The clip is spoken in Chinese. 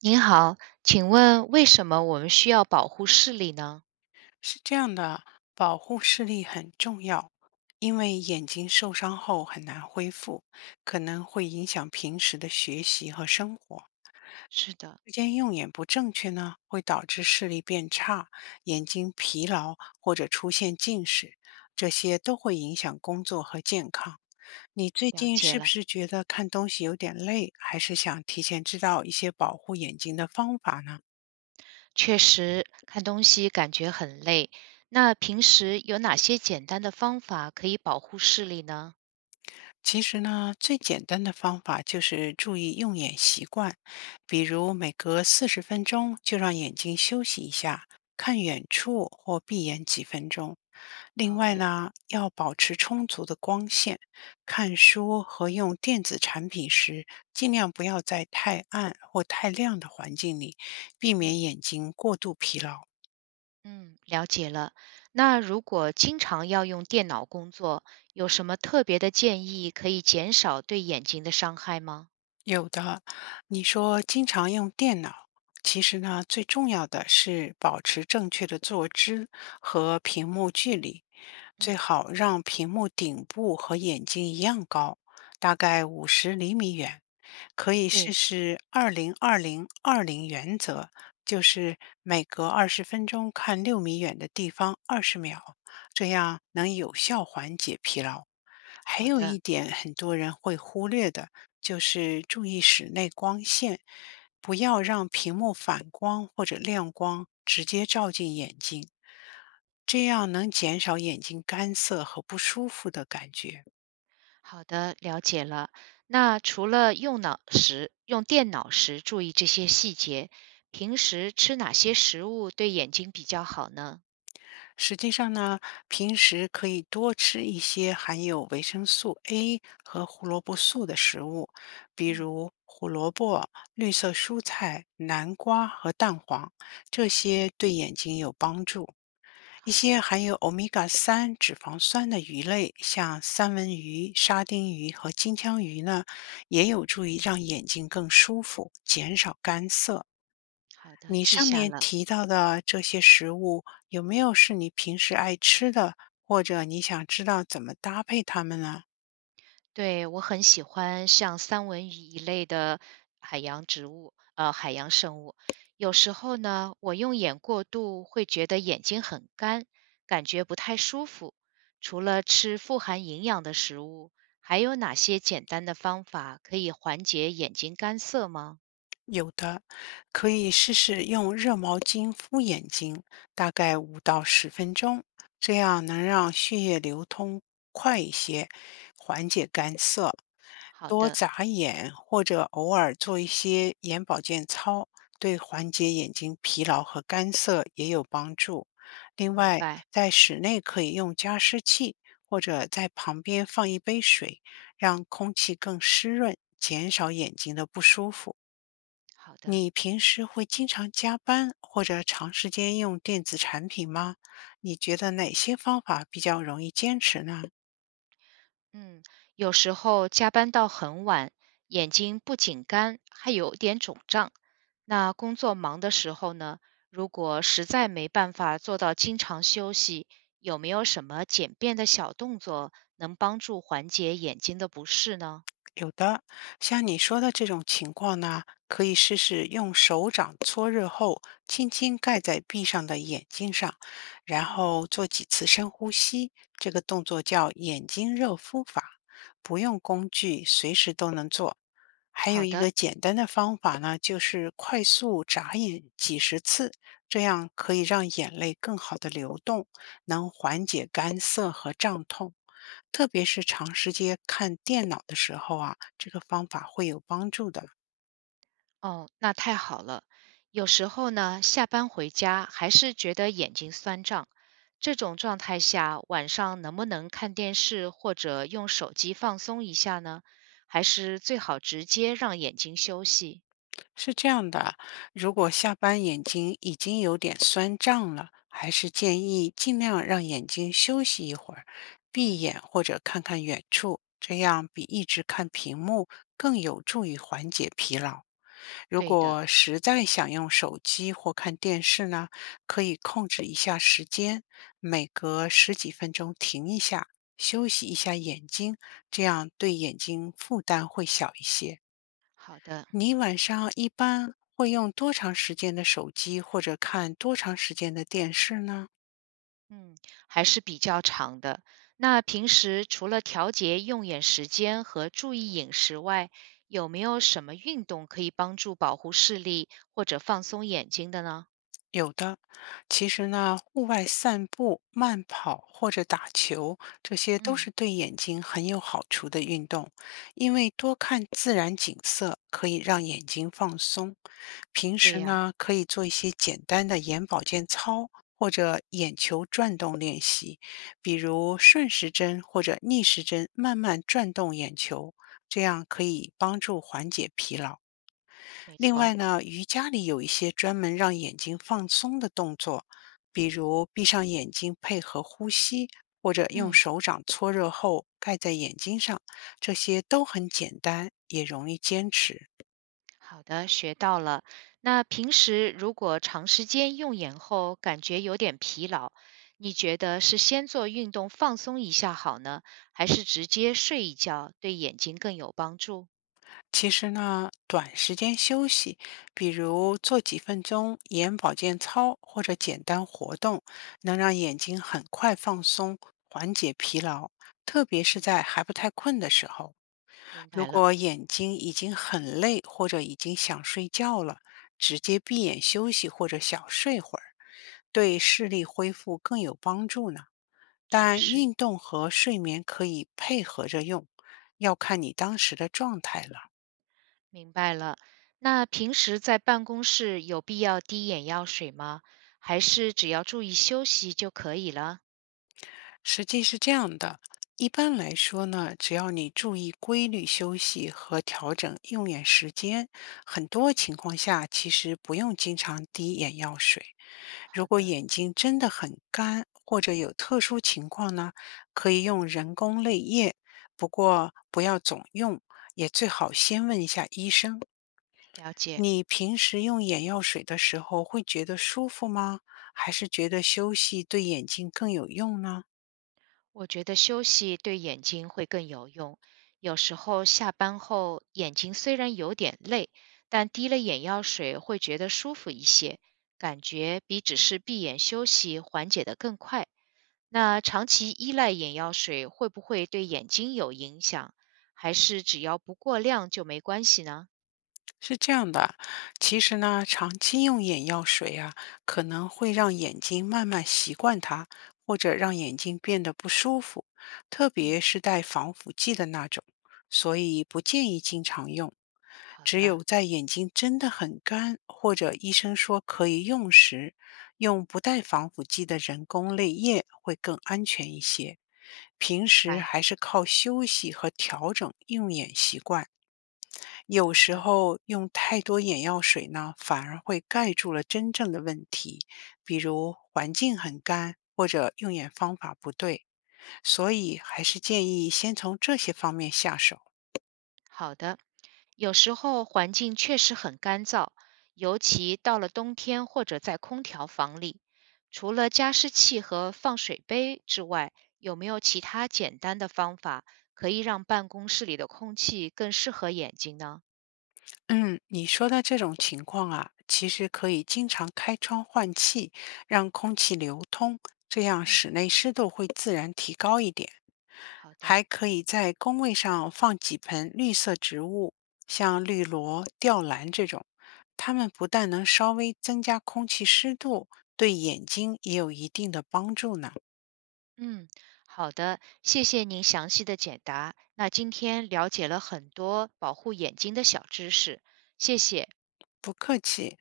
您好，请问为什么我们需要保护视力呢？是这样的，保护视力很重要，因为眼睛受伤后很难恢复，可能会影响平时的学习和生活。是的，日间用眼不正确呢，会导致视力变差、眼睛疲劳或者出现近视，这些都会影响工作和健康。你最了近解是不了，是觉得看东西有点累，还是想提前知道一些保护眼睛的方法呢？确实看东西感觉很累。那平时有哪些简单的方法可以保护视力呢？其实呢，最简单的方法就是注意用眼习惯，比如每隔40分钟就让眼睛休息一下，看远处或闭眼几分钟。另好外的，呢，要保持充足的光线，看书和用电子产品时，尽量不要在太暗或太亮的环境里，避嗯，免眼睛过度疲劳。嗯，了解了。那如果经常要用电脑工作，有什么特别的建议可以减少对眼睛的伤害吗？有的，你说经常用电脑，其实呢，最重要的是保持正确的坐姿和屏幕距离，最嗯，好让屏幕顶部和眼睛一样高，大概50厘米远。可以试对，试20-20-20原则，就是每隔20分钟看6米远的地方20秒，这样能有效缓解疲劳。还好有一的。点很多人会忽略的，就是注意室内光线，不要让屏幕反光或者亮光直接照进眼睛，这样能减少眼睛干涩和不舒服的感觉。好的，了解了。那除了用脑时、用电脑时注意这些细节，平时吃哪些食物对眼睛比较好呢？实际上呢，平时可以多吃一些含有维生素 A 和胡萝卜素的食物，比嗯，如胡萝卜、绿色蔬菜、南瓜和蛋黄，这些对眼睛有帮助。一好些的，含有欧米伽3脂肪酸的鱼类，像三文鱼、沙丁鱼和金枪鱼呢，也有助于让眼睛更舒服，减少干涩。好的，你记上下面了。提到的这些食物，有没有是你平时爱吃的，或者你想知道怎么搭配它们呢？对，我很喜欢像三文鱼一类的海洋植物，海洋生物。有时候呢，我用眼过度会觉得眼睛很干，感觉不太舒服。除了吃富含营养的食物，还有哪些简单的方法可以缓解眼睛干涩吗？有的，可以试试用热毛巾敷眼睛，大概5到10分钟，这样能让血液流通快一些，缓解干涩。好多的，眨眼或者偶尔做一些眼保健操，对缓解眼睛疲劳和干涩也有帮助。另明外，白。在室内可以用加湿器，或者在旁边放一杯水，让空气更湿润，减少眼睛的不舒服。好的。你平时会经常加班或者长时间用电子产品吗？你觉得哪些方法比较容易坚持呢？嗯，有时候加班到很晚，眼睛不仅干，还有点肿胀。那工作忙的时候呢，如果实在没办法做到经常休息，有没有什么简便的小动作能帮助缓解眼睛的不适呢？有的，像你说的这种情况呢，可以试试用手掌搓热后，轻轻盖在闭上的眼睛上，然嗯，后做几次深呼吸。这个动作叫眼睛热敷法，不用工具，随时都能做。还有好一的。个简单的方法呢，就是快速眨眼几十次，这样可以让眼泪更好的流动，能缓解干涩和胀痛。特别是长时间看电脑的时候啊，这个方法会有帮助的。哦，那太好了。有时候呢，下班回家还是觉得眼睛酸胀，这种状态下，晚上能不能看电视或者用手机放松一下呢？还是最好直接让眼睛休息？是这样的，如果下班眼睛已经有点酸胀了，还是建议尽量让眼睛休息一会儿，闭嗯，眼或者看看远处，这样比一直看屏幕更有助于缓解疲劳。如对的，果实在想用手机或看电视呢，可以控制一下时间，每隔10几分钟停一下，休息一下眼睛，这样对眼睛负担会小一些。好的，你晚上一般会用多长时间的手机，或者看多长时间的电视呢？嗯，还是比较长的。那平时除了调节用眼时间和注意饮食外，有没有什么运动可以帮助保护视力或者放松眼睛的呢？有的，其实呢，户外散步、慢跑或者打球，这些都嗯，是对眼睛很有好处的运动，因为多看自然景色可以让眼睛放松。平对时呀。呢，可以做一些简单的眼保健操或者眼球转动练习，比如顺时针或者逆时针慢慢转动眼球，这样可以帮助缓解疲劳。没另错，外呢，瑜伽里有一些专门让眼睛放松的动作，比如闭上眼睛配合呼吸，或者用嗯，手掌搓热后盖在眼睛上，这些都很简单，也容易坚持。好的，学到了。那平时如果长时间用眼后感觉有点疲劳，你觉得是先做运动放松一下好呢，还是直接睡一觉对眼睛更有帮助？其实呢，短时间休息，比如做几分钟眼保健操或者简单活动，能让眼睛很快放松，缓解疲劳，特别是在还不太困的时候。明如白了，果眼睛已经很累或者已经想睡觉了，直接闭眼休息或者小睡会儿，对视力恢复更有帮助呢。确但实运动和睡眠可以配合着用，要看你当时的状态了。明白了。那平时在办公室有必要滴眼药水吗？还是只要注意休息就可以了？实际是这样的，一般来说呢，只要你注意规律休息和调整用眼时间，很多情况下其实不用经常滴眼药水。如好果的，眼睛真的很干或者有特殊情况呢，可以用人工泪液，不过不要总用，也最好先问一下医生。了解。你平时用眼药水的时候会觉得舒服吗？还是觉得休息对眼睛更有用呢？我觉得休息对眼睛会更有用。有时候下班后眼睛虽然有点累，但滴了眼药水会觉得舒服一些，感觉比只是闭眼休息缓解得更快。那长期依赖眼药水会不会对眼睛有影响？还是只要不过量就没关系呢？是这样的，其实呢，长期用眼药水啊，可能会让眼睛慢慢习惯它，或者让眼睛变得不舒服，特别嗯，是带防腐剂的那种，所以不建议经常用。好只的，有在眼睛真的很干，或者医生说可以用时，用不带防腐剂的人工泪液会更安全一些。平明时白，还是靠休息和调整用眼习惯。有好时的。候用太多眼药水呢，反而会盖住了真正的问题，比如环境很干或者用眼方法不对，所以还是建议先从这些方面下手。好的，有时候环境确实很干燥，尤其到了冬天或者在空调房里，除了加湿器和放水杯之外，有没有其他简单的方法可以让办公室里的空气更适合眼睛呢？嗯，你说的这种情况啊，其实可以经常开窗换气，让空气流通，这样嗯，室内湿度会自然提高一点。好的，还可以在工位上放几盆绿色植物，像绿萝、吊兰这种，它们不但能稍微增加空气湿度，对眼睛也有一定的帮助呢。嗯，好的，谢谢您详细的解答。那今天了解了很多保护眼睛的小知识，谢谢。不客气。